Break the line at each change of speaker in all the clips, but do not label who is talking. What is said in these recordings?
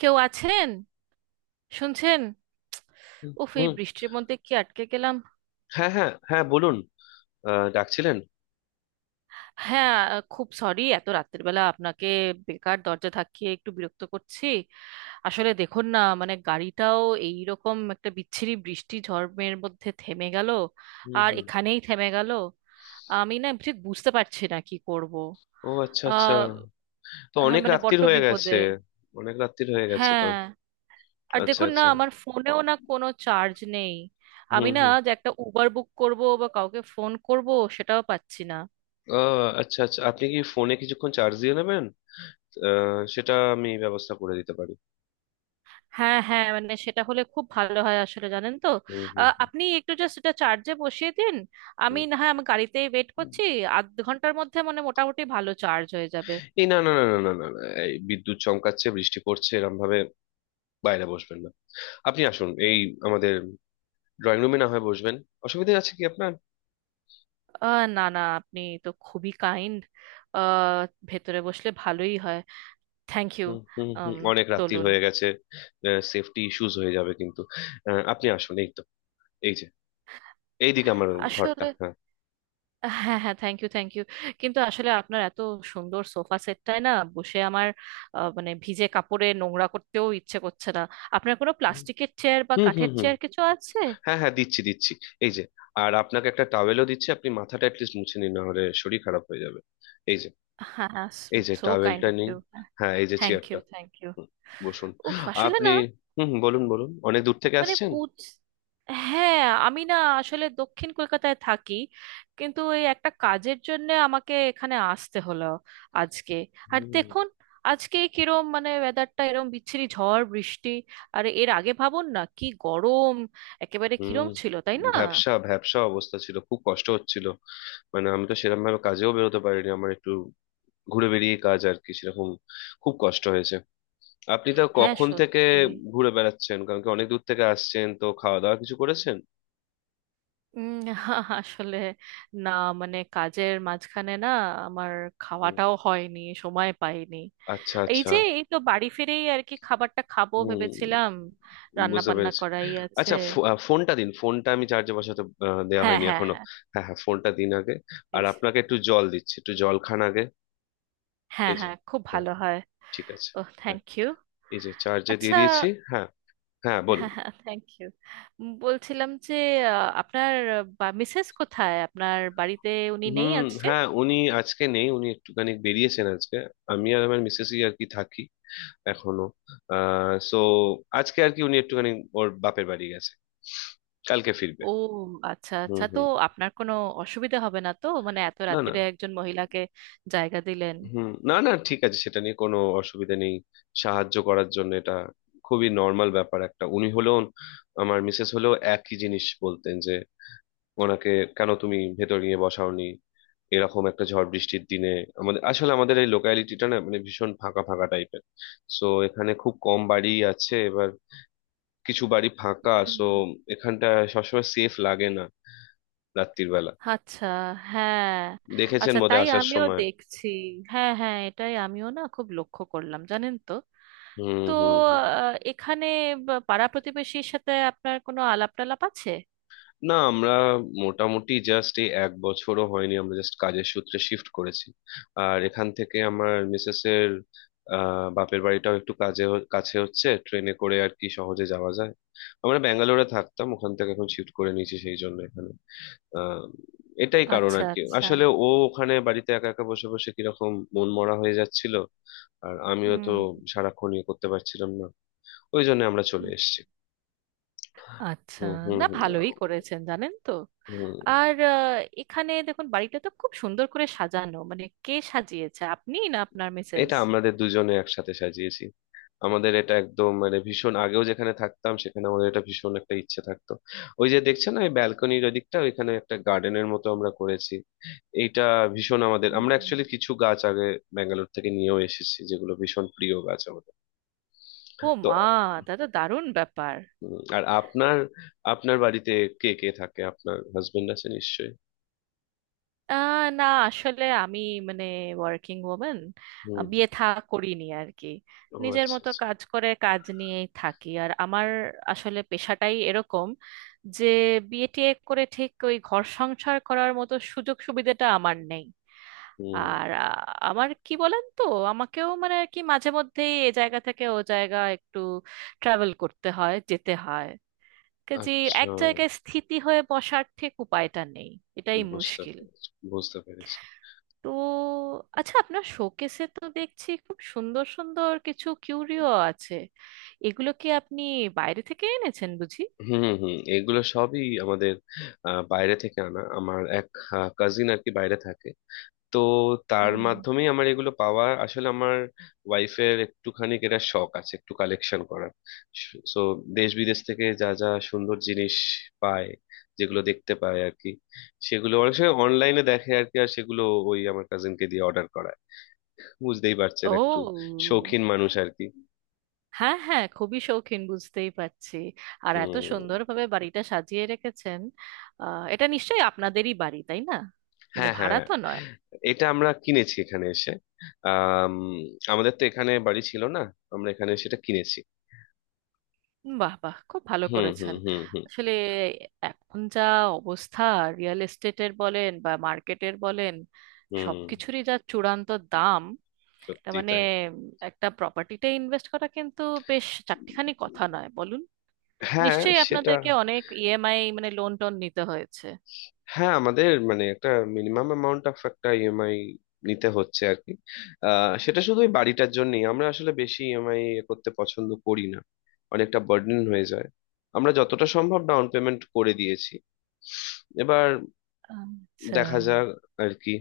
কেউ আছেন? শুনছেন?
হুম
উফ, এই
হুম,
বৃষ্টির মধ্যে কি আটকে গেলাম।
হ্যাঁ হ্যাঁ হ্যাঁ, বলুন। ডাকছিলেন?
হ্যাঁ, খুব সরি এত রাত্রের বেলা আপনাকে বেকার দরজা থাকিয়ে একটু বিরক্ত করছি। আসলে দেখুন না, গাড়িটাও এই রকম একটা বিচ্ছিরি বৃষ্টি ঝড়ের মধ্যে থেমে গেল।
হুম
আর
হুম।
এখানেই থেমে গেল। আমি না ঠিক বুঝতে পারছি না কি করব।
ও, আচ্ছা আচ্ছা।
আহ
তো
হ্যাঁ,
অনেক
বড্ড
রাত্তির
স্বাভাবিক
হয়ে গেছে।
বিপদে।
অনেক রাত্তির হয়ে গেছে তো।
হ্যাঁ। আর
আচ্ছা
দেখুন না,
আচ্ছা।
আমার ফোনেও না কোনো চার্জ নেই। আমি
হুম
না
হুম।
যে একটা উবার বুক করব বা কাউকে ফোন করব, সেটাও পাচ্ছি না।
আচ্ছা আচ্ছা, আপনি কি ফোনে কিছুক্ষণ চার্জ দিয়ে নেবেন? সেটা আমি ব্যবস্থা করে দিতে পারি।
হ্যাঁ হ্যাঁ, সেটা হলে খুব ভালো হয়। আসলে জানেন তো,
হুম হুম
আপনি একটু জাস্ট এটা চার্জে বসিয়ে দিন। আমি
হুম।
না হয় গাড়িতেই ওয়েট
হুম।
করছি। আধ ঘন্টার মধ্যে মোটামুটি ভালো চার্জ হয়ে যাবে।
এই না না না না না না না, এই বিদ্যুৎ চমকাচ্ছে, বৃষ্টি পড়ছে এরম ভাবে। বাইরে বসবেন না। আপনি আসুন, এই আমাদের ড্রয়িং রুমে না হয় বসবেন। অসুবিধা আছে কি আপনার?
না না, আপনি তো খুবই কাইন্ড। ভেতরে বসলে ভালোই হয়। Thank you.
হুম হুম হুম। অনেক রাত্তির
চলুন।
হয়ে গেছে। সেফটি ইস্যুস হয়ে যাবে কিন্তু। আপনি আসুন, এই তো, এই যে, এইদিকে আমার ঘরটা,
আসলে
হ্যাঁ।
হ্যাঁ হ্যাঁ, থ্যাংক ইউ থ্যাংক ইউ। কিন্তু আসলে আপনার এত সুন্দর সোফা সেটটায় না বসে আমার ভিজে কাপড়ে নোংরা করতেও ইচ্ছে করছে না। আপনার কোনো প্লাস্টিকের চেয়ার বা
হুম হুম
কাঠের
হুম।
চেয়ার কিছু আছে?
হ্যাঁ হ্যাঁ, দিচ্ছি দিচ্ছি। এই যে। আর আপনাকে একটা টাওয়েলও দিচ্ছি, আপনি মাথাটা অ্যাটলিস্ট মুছে নিন, না হলে শরীর খারাপ হয়ে যাবে। এই যে,
হ্যাঁ হ্যাঁ।
এই যে
সো কাইন্ড
টাওয়েলটা
অফ
নিন।
ইউ।
হ্যাঁ, এই যে
থ্যাংক ইউ
চেয়ারটা।
Thank you.
হুম, বসুন।
উফ, আসলে
আপনি।
না
হুম হুম, বলুন বলুন, অনেক দূর থেকে
মানে
আসছেন?
বুঝ হ্যাঁ। আমি না আসলে দক্ষিণ কলকাতায় থাকি, কিন্তু এই একটা কাজের জন্য আমাকে এখানে আসতে হলো আজকে। আর
হুম
দেখুন, আজকে কিরম ওয়েদারটা এরম বিচ্ছিরি ঝড় বৃষ্টি। আর এর আগে ভাবুন না কি গরম, একেবারে
হুম।
কিরম ছিল তাই না।
ভ্যাবসা ভ্যাবসা অবস্থা ছিল, খুব কষ্ট হচ্ছিল। মানে আমি তো সেরকম ভাবে কাজেও বেরোতে পারিনি, আমার একটু ঘুরে বেরিয়ে কাজ আর কি সেরকম। খুব কষ্ট হয়েছে। আপনি তো
হ্যাঁ,
কখন থেকে
সত্যি।
ঘুরে বেড়াচ্ছেন, কারণ কি অনেক দূর থেকে আসছেন তো, খাওয়া দাওয়া কিছু করেছেন?
উম, আসলে না, কাজের মাঝখানে আমার
হুম,
খাওয়াটাও হয়নি, সময় পাইনি।
আচ্ছা
এই
আচ্ছা।
যে, এই তো বাড়ি ফিরেই আর কি খাবারটা খাবো
হুম,
ভেবেছিলাম, রান্না
বুঝতে
বান্না
পেরেছি।
করাই আছে।
আচ্ছা, ফোনটা দিন, ফোনটা আমি চার্জে বসাতে দেওয়া
হ্যাঁ
হয়নি
হ্যাঁ
এখনো।
হ্যাঁ,
হ্যাঁ হ্যাঁ, ফোনটা দিন আগে। আর
প্লিজ।
আপনাকে একটু জল দিচ্ছি, একটু জল খান আগে।
হ্যাঁ
এই যে।
হ্যাঁ, খুব
হ্যাঁ,
ভালো হয়।
ঠিক আছে।
ও,
হ্যাঁ,
থ্যাংক ইউ।
এই যে চার্জে দিয়ে
আচ্ছা।
দিয়েছি। হ্যাঁ হ্যাঁ, বলুন।
হ্যাঁ হ্যাঁ, থ্যাংক ইউ। বলছিলাম যে, আপনার মিসেস কোথায়? আপনার বাড়িতে উনি নেই
হুম,
আছে?
হ্যাঁ উনি আজকে নেই, উনি একটুখানি বেরিয়েছেন আজকে। আমি আর আমার মিসেসই আর কি থাকি এখনো। সো, আজকে আর কি উনি একটুখানি ওর বাপের বাড়ি গেছে, কালকে ফিরবে।
ও আচ্ছা
হুম
আচ্ছা। তো
হুম।
আপনার কোনো অসুবিধা হবে না তো? মানে এত
না না।
রাত্তিরে একজন মহিলাকে জায়গা দিলেন।
হুম, না না, ঠিক আছে, সেটা নিয়ে কোনো অসুবিধা নেই। সাহায্য করার জন্য এটা খুবই নর্মাল ব্যাপার একটা। উনি হলেও, আমার মিসেস হলেও একই জিনিস বলতেন, যে ওনাকে কেন তুমি ভেতর নিয়ে বসাওনি এরকম একটা ঝড় বৃষ্টির দিনে। আমাদের আসলে আমাদের এই লোকালিটিটা না মানে ভীষণ ফাঁকা ফাঁকা টাইপের। সো এখানে খুব কম বাড়ি আছে, এবার কিছু বাড়ি ফাঁকা,
হুম।
সো এখানটা সবসময় সেফ লাগে না রাত্রির বেলা।
আচ্ছা। হ্যাঁ।
দেখেছেন
আচ্ছা,
বোধহয়
তাই?
আসার
আমিও
সময়।
দেখছি। হ্যাঁ হ্যাঁ, এটাই আমিও না খুব লক্ষ্য করলাম, জানেন তো।
হুম
তো
হুম হুম।
এখানে পাড়া প্রতিবেশীর সাথে আপনার কোনো আলাপ টালাপ আছে?
না, আমরা মোটামুটি জাস্ট এই এক বছরও হয়নি, আমরা জাস্ট কাজের সূত্রে শিফট করেছি। আর এখান থেকে আমার মিসেস এর বাপের বাড়িটাও একটু কাজে কাছে হচ্ছে, ট্রেনে করে আর কি সহজে যাওয়া যায়। আমরা ব্যাঙ্গালোরে থাকতাম, ওখান থেকে এখন শিফট করে নিয়েছি সেই জন্য এখানে। আহ, এটাই কারণ
আচ্ছা
আর কি,
আচ্ছা।
আসলে ও ওখানে বাড়িতে একা একা বসে বসে কিরকম মন মরা হয়ে যাচ্ছিল। আর আমিও তো
হুম
সারাক্ষণ ইয়ে করতে পারছিলাম না, ওই জন্য আমরা চলে
হুম।
এসেছি।
আচ্ছা।
হুম হুম
না,
হুম।
ভালোই করেছেন, জানেন তো।
হুম।
আর এখানে দেখুন বাড়িটা তো খুব সুন্দর করে সাজানো, কে সাজিয়েছে? আপনি না আপনার মিসেস?
এটা আমাদের দুজনে একসাথে সাজিয়েছি। আমাদের এটা একদম মানে ভীষণ আগেও যেখানে থাকতাম সেখানে আমাদের এটা ভীষণ একটা ইচ্ছে থাকতো। ওই যে দেখছেন না, এই ব্যালকনির ওদিকটা, ওইখানে একটা গার্ডেনের মতো আমরা করেছি। এইটা ভীষণ আমাদের, আমরা
হুম।
অ্যাকচুয়ালি কিছু গাছ আগে ব্যাঙ্গালোর থেকে নিয়েও এসেছি, যেগুলো ভীষণ প্রিয় গাছ আমাদের।
ও
তো
মা, দাদা, দারুণ ব্যাপার।
আর আপনার, আপনার বাড়িতে কে কে থাকে, আপনার হাজবেন্ড আছে নিশ্চয়ই?
না, আসলে আমি, মানে, ওয়ার্কিং ওমেন।
হুম।
বিয়ে থা করিনি আর কি।
ও
নিজের
আচ্ছা
মতো
আচ্ছা।
কাজ করে কাজ নিয়েই থাকি। আর আমার আসলে পেশাটাই এরকম, যে বিয়ে টিয়ে করে ঠিক ওই ঘর সংসার করার মতো সুযোগ সুবিধাটা আমার নেই।
হুম।
আর আমার কি বলেন তো, আমাকেও মানে আর কি মাঝে মধ্যেই এ জায়গা থেকে ও জায়গা একটু ট্রাভেল করতে হয়, যেতে হয় কাজে।
আচ্ছা,
এক জায়গায় স্থিতি হয়ে বসার ঠিক উপায়টা নেই, এটাই
বুঝতে
মুশকিল।
পেরেছি বুঝতে পেরেছি।
তো আচ্ছা, আপনার শোকেসে তো দেখছি খুব সুন্দর সুন্দর কিছু কিউরিও আছে। এগুলো কি আপনি বাইরে থেকে এনেছেন বুঝি?
হুম হুম, এগুলো সবই আমাদের বাইরে থেকে আনা। আমার এক কাজিন আর কি বাইরে থাকে, তো তার
হুম।
মাধ্যমেই আমার এগুলো পাওয়া। আসলে আমার ওয়াইফের একটুখানি এটা শখ আছে একটু কালেকশন করার। সো দেশ বিদেশ থেকে যা যা সুন্দর জিনিস পায়, যেগুলো দেখতে পায় আর কি, সেগুলো অনেক সময় অনলাইনে দেখে আর কি, আর সেগুলো ওই আমার কাজিনকে দিয়ে অর্ডার করায়। বুঝতেই পারছেন একটু
ও
শৌখিন মানুষ আর কি।
হ্যাঁ হ্যাঁ, খুবই শৌখিন, বুঝতেই পারছি। আর এত
উম,
সুন্দরভাবে বাড়িটা সাজিয়ে রেখেছেন। এটা নিশ্চয়ই আপনাদেরই বাড়ি, তাই না? মানে
হ্যাঁ
ভাড়া
হ্যাঁ।
তো নয়।
এটা আমরা কিনেছি এখানে এসে। আম, আমাদের তো এখানে বাড়ি ছিল না, আমরা এখানে সেটা কিনেছি।
বাহ বাহ, খুব ভালো
হুম হুম
করেছেন।
হুম হুম।
আসলে এখন যা অবস্থা, রিয়েল এস্টেটের বলেন বা মার্কেটের বলেন,
হুম।
সবকিছুরই যা চূড়ান্ত দাম। তার
সত্যি
মানে
তাই।
একটা প্রপার্টিতে ইনভেস্ট করা কিন্তু বেশ চারটিখানি কথা নয়, বলুন।
হ্যাঁ,
নিশ্চয়ই
সেটা,
আপনাদেরকে অনেক ইএমআই, মানে লোন টোন নিতে হয়েছে।
হ্যাঁ আমাদের মানে একটা মিনিমাম অ্যামাউন্ট অফ একটা ইএমআই নিতে হচ্ছে আর কি। সেটা শুধু ওই বাড়িটার জন্যই, আমরা আসলে বেশি ইএমআই করতে পছন্দ করি না, অনেকটা বার্ডেন হয়ে যায়। আমরা যতটা সম্ভব ডাউন পেমেন্ট করে দিয়েছি এবার,
আচ্ছা।
দেখা যাক আর কি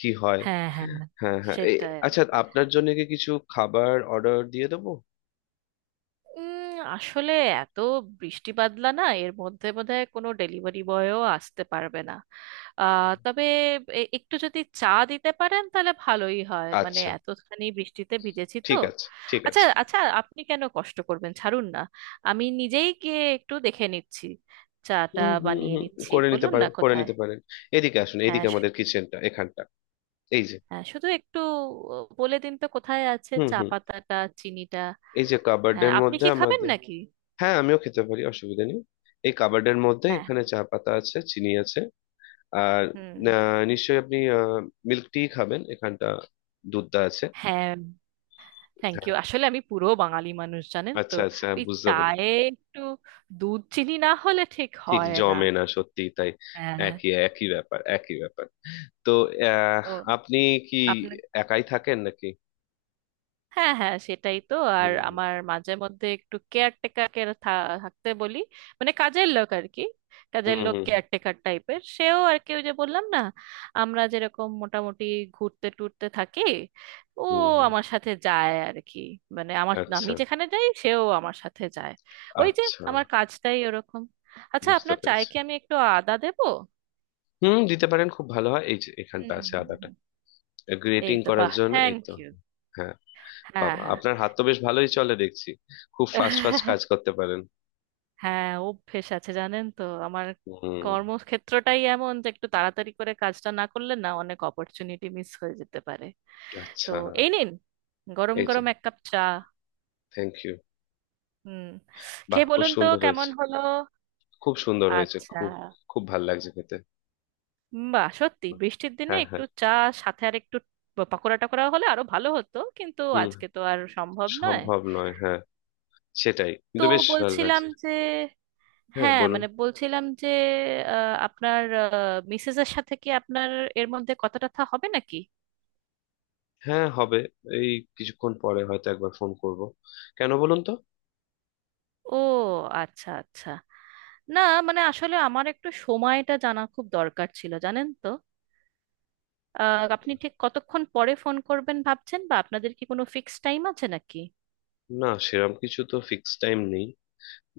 কি হয়।
হ্যাঁ হ্যাঁ,
হ্যাঁ হ্যাঁ, এই
সেটাই।
আচ্ছা, আপনার জন্য কি কিছু খাবার অর্ডার দিয়ে দেবো?
উম, আসলে এত বৃষ্টি বাদলা না, এর মধ্যে বোধহয় কোনো ডেলিভারি বয়ও আসতে পারবে না। তবে একটু যদি চা দিতে পারেন তাহলে ভালোই হয়, মানে
আচ্ছা,
এতখানি বৃষ্টিতে ভিজেছি তো।
ঠিক আছে, ঠিক
আচ্ছা
আছে।
আচ্ছা, আপনি কেন কষ্ট করবেন, ছাড়ুন না, আমি নিজেই গিয়ে একটু দেখে নিচ্ছি, চাটা
হুম হুম
বানিয়ে
হুম,
নিচ্ছি।
করে নিতে
বলুন না
পারেন করে
কোথায়।
নিতে পারেন। এদিকে আসুন,
হ্যাঁ
এদিকে আমাদের কিচেনটা এখানটা, এই যে।
হ্যাঁ, শুধু একটু বলে দিন তো কোথায় আছে
হুম
চা
হুম,
পাতাটা, চিনিটা।
এই যে
হ্যাঁ,
কাবার্ডের
আপনি
মধ্যে
কি খাবেন
আমাদের।
নাকি?
হ্যাঁ, আমিও খেতে পারি, অসুবিধা নেই। এই কাবার্ডের মধ্যে
হ্যাঁ।
এখানে চা পাতা আছে, চিনি আছে। আর
হুম।
নিশ্চয়ই আপনি মিল্ক টি খাবেন, এখানটা দুধটা আছে।
হ্যাঁ, থ্যাংক
হ্যাঁ,
ইউ। আসলে আমি পুরো বাঙালি মানুষ, জানেন তো,
আচ্ছা আচ্ছা হ্যাঁ,
ওই
বুঝতে পারি।
চায়ে একটু দুধ চিনি না হলে ঠিক
ঠিক
হয় না।
জমে না, সত্যি তাই।
হ্যাঁ।
একই একই ব্যাপার, একই ব্যাপার। তো আহ,
ও,
আপনি কি
আপনার
একাই থাকেন নাকি?
হ্যাঁ হ্যাঁ, সেটাই তো। আর
হুম
আমার মাঝে মধ্যে একটু কেয়ারটেকারকে থাকতে বলি, মানে কাজের লোক আর কি,
হুম
কাজের
হুম
লোক
হুম
কেয়ারটেকার টাইপের। সেও আর কি, ওই যে বললাম না, আমরা যেরকম মোটামুটি ঘুরতে টুরতে থাকি, ও
হুম, হুম।
আমার সাথে যায় আর কি। মানে আমি
আচ্ছা
যেখানে যাই সেও আমার সাথে যায়। ওই যে,
আচ্ছা।
আমার কাজটাই ওরকম। আচ্ছা,
বুঝতে
আপনার চায়ে
পেরেছি।
কি আমি একটু আদা দেবো?
হুম, দিতে পারেন, খুব ভালো হয়। এই যে এখানটা
হুম
আছে
হুম,
আদাটা,
হুম। এই
গ্রেটিং
তো,
করার
বাহ,
জন্য, এই
থ্যাংক
তো।
ইউ।
হ্যাঁ।
হ্যাঁ
বাবা,
হ্যাঁ।
আপনার হাত তো বেশ ভালোই চলে দেখছি, খুব ফাস্ট ফাস্ট কাজ করতে পারেন।
হ্যাঁ, অভ্যেস আছে জানেন তো আমার,
হুম।
কর্মক্ষেত্রটাই এমন যে একটু তাড়াতাড়ি করে কাজটা না করলে না অনেক অপরচুনিটি মিস হয়ে যেতে পারে। তো
আচ্ছা।
এই নিন, গরম
এই যে,
গরম এক কাপ চা।
Thank you.
হুম।
বাহ,
খেয়ে
খুব
বলুন তো
সুন্দর
কেমন
হয়েছে।
হলো।
খুব সুন্দর হয়েছে,
আচ্ছা।
খুব। খুব ভালো লাগছে খেতে।
বাহ, সত্যি
বাহ,
বৃষ্টির দিনে
হ্যাঁ
একটু
হ্যাঁ।
চা, সাথে আর একটু পাকোড়া টাকোড়া হলে আরো ভালো হতো, কিন্তু
হুম,
আজকে তো আর সম্ভব নয়।
সম্ভব নয় হ্যাঁ। সেটাই,
তো
কিন্তু বেশ ভালো
বলছিলাম
লাগছে।
যে,
হ্যাঁ,
হ্যাঁ,
বলুন।
মানে বলছিলাম যে আপনার মিসেস এর সাথে কি আপনার এর মধ্যে কথা টথা হবে নাকি?
হ্যাঁ, হবে। এই কিছুক্ষণ পরে হয়তো একবার ফোন করব। কেন বলুন তো?
ও আচ্ছা আচ্ছা। না, আসলে আমার একটু সময়টা জানা খুব দরকার ছিল, জানেন তো। আপনি ঠিক কতক্ষণ পরে ফোন করবেন ভাবছেন? বা আপনাদের কি কোনো ফিক্স টাইম আছে নাকি?
না, সেরকম কিছু তো ফিক্স টাইম নেই,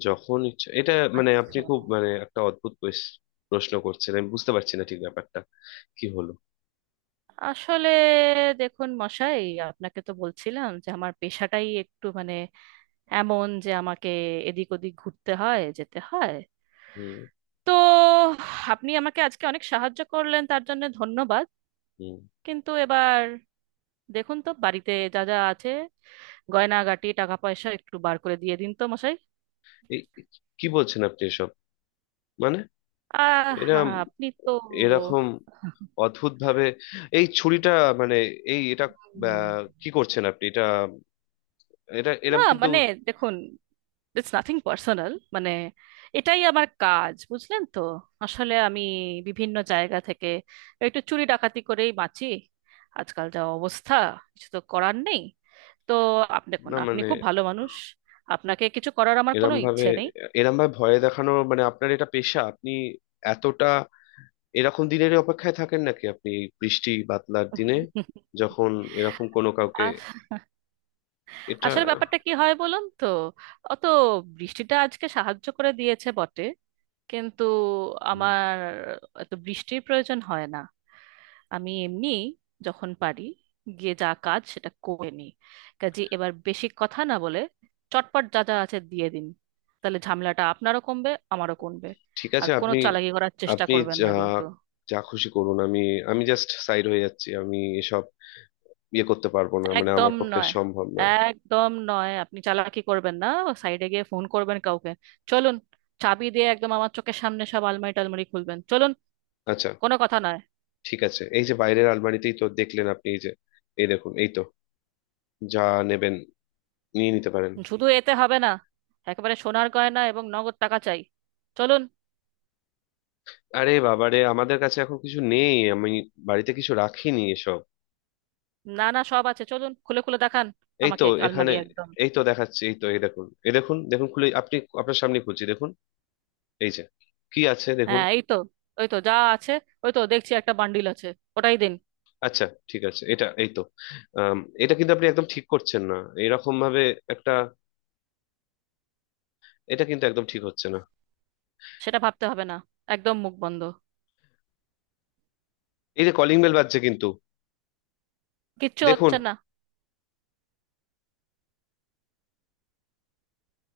যখন ইচ্ছা। এটা মানে আপনি
আচ্ছা।
খুব মানে একটা অদ্ভুত প্রশ্ন করছেন, আমি বুঝতে পারছি না ঠিক ব্যাপারটা কি হলো।
আসলে দেখুন মশাই, আপনাকে তো বলছিলাম যে আমার পেশাটাই একটু এমন যে আমাকে এদিক ওদিক ঘুরতে হয়, যেতে হয়।
হুম
তো আপনি আমাকে আজকে অনেক সাহায্য করলেন, তার জন্য ধন্যবাদ।
হুম।
কিন্তু এবার দেখুন তো, বাড়িতে যা যা আছে গয়নাগাটি টাকা পয়সা একটু বার করে দিয়ে দিন তো মশাই।
এই, কি বলছেন আপনি এসব? মানে
আহ,
এরা
আপনি তো।
এরকম অদ্ভুত ভাবে এই ছুরিটা! মানে এই এটা,
হুম।
কি করছেন আপনি এটা? এটা
না
এরম কিন্তু,
দেখুন, ইটস নাথিং পার্সোনাল, মানে এটাই আমার কাজ বুঝলেন তো। আসলে আমি বিভিন্ন জায়গা থেকে একটু চুরি ডাকাতি করেই বাঁচি। আজকাল যা অবস্থা, কিছু তো করার নেই। তো দেখুন,
না
আপনি
মানে,
খুব ভালো মানুষ, আপনাকে কিছু করার আমার কোনো
এরম ভাবে,
ইচ্ছে নেই।
এরম ভাবে ভয় দেখানো মানে আপনার এটা পেশা? আপনি এতটা এরকম দিনের অপেক্ষায় থাকেন নাকি? আপনি এই বৃষ্টি বাদলার দিনে যখন এরকম কোনো কাউকে
আস-
এটা।
আসলে ব্যাপারটা কি হয় বলুন তো, অত বৃষ্টিটা আজকে সাহায্য করে দিয়েছে বটে, কিন্তু
হুম,
আমার এত বৃষ্টির প্রয়োজন হয় না। আমি এমনি যখন পারি গিয়ে যা কাজ সেটা করে নিই। কাজে, এবার বেশি কথা না বলে চটপট যা যা আছে দিয়ে দিন, তাহলে ঝামেলাটা আপনারও কমবে আমারও কমবে।
ঠিক
আর
আছে
কোনো
আপনি,
চালাকি করার চেষ্টা
আপনি
করবেন না
যা
কিন্তু।
যা খুশি করুন, আমি আমি জাস্ট সাইড হয়ে যাচ্ছি, আমি এসব ইয়ে করতে পারবো না মানে
একদম
আমার পক্ষে
নয়,
সম্ভব নয়।
একদম নয়, আপনি চালাকি করবেন না, সাইডে গিয়ে ফোন করবেন কাউকে। চলুন, চাবি দিয়ে একদম আমার চোখের সামনে সব আলমারি টালমারি খুলবেন, চলুন,
আচ্ছা,
কোনো কথা নয়।
ঠিক আছে, এই যে বাইরের আলমারিতেই তো দেখলেন আপনি, এই যে, এই দেখুন, এই তো, যা নেবেন নিয়ে নিতে পারেন।
শুধু এতে হবে না, একেবারে সোনার গয়না এবং নগদ টাকা চাই, চলুন।
আরে বাবারে, আমাদের কাছে এখন কিছু নেই, আমি বাড়িতে কিছু রাখিনি এসব।
না না, সব আছে, চলুন খুলে খুলে দেখান
এই তো
আমাকে
এখানে,
আলমারি একদম।
এই তো দেখাচ্ছি, এই তো, এই দেখুন এই দেখুন, দেখুন খুলে আপনি, আপনার সামনে খুলছি, দেখুন এই যে কি আছে দেখুন।
হ্যাঁ এই তো, ওই তো যা আছে, ওই তো দেখছি একটা বান্ডিল আছে, ওটাই দিন।
আচ্ছা, ঠিক আছে, এটা এই তো, আম, এটা কিন্তু আপনি একদম ঠিক করছেন না, এরকম ভাবে একটা, এটা কিন্তু একদম ঠিক হচ্ছে না।
সেটা ভাবতে হবে না, একদম মুখ বন্ধ।
এই যে কলিং বেল বাজছে কিন্তু,
কিচ্ছু
দেখুন।
হচ্ছে না।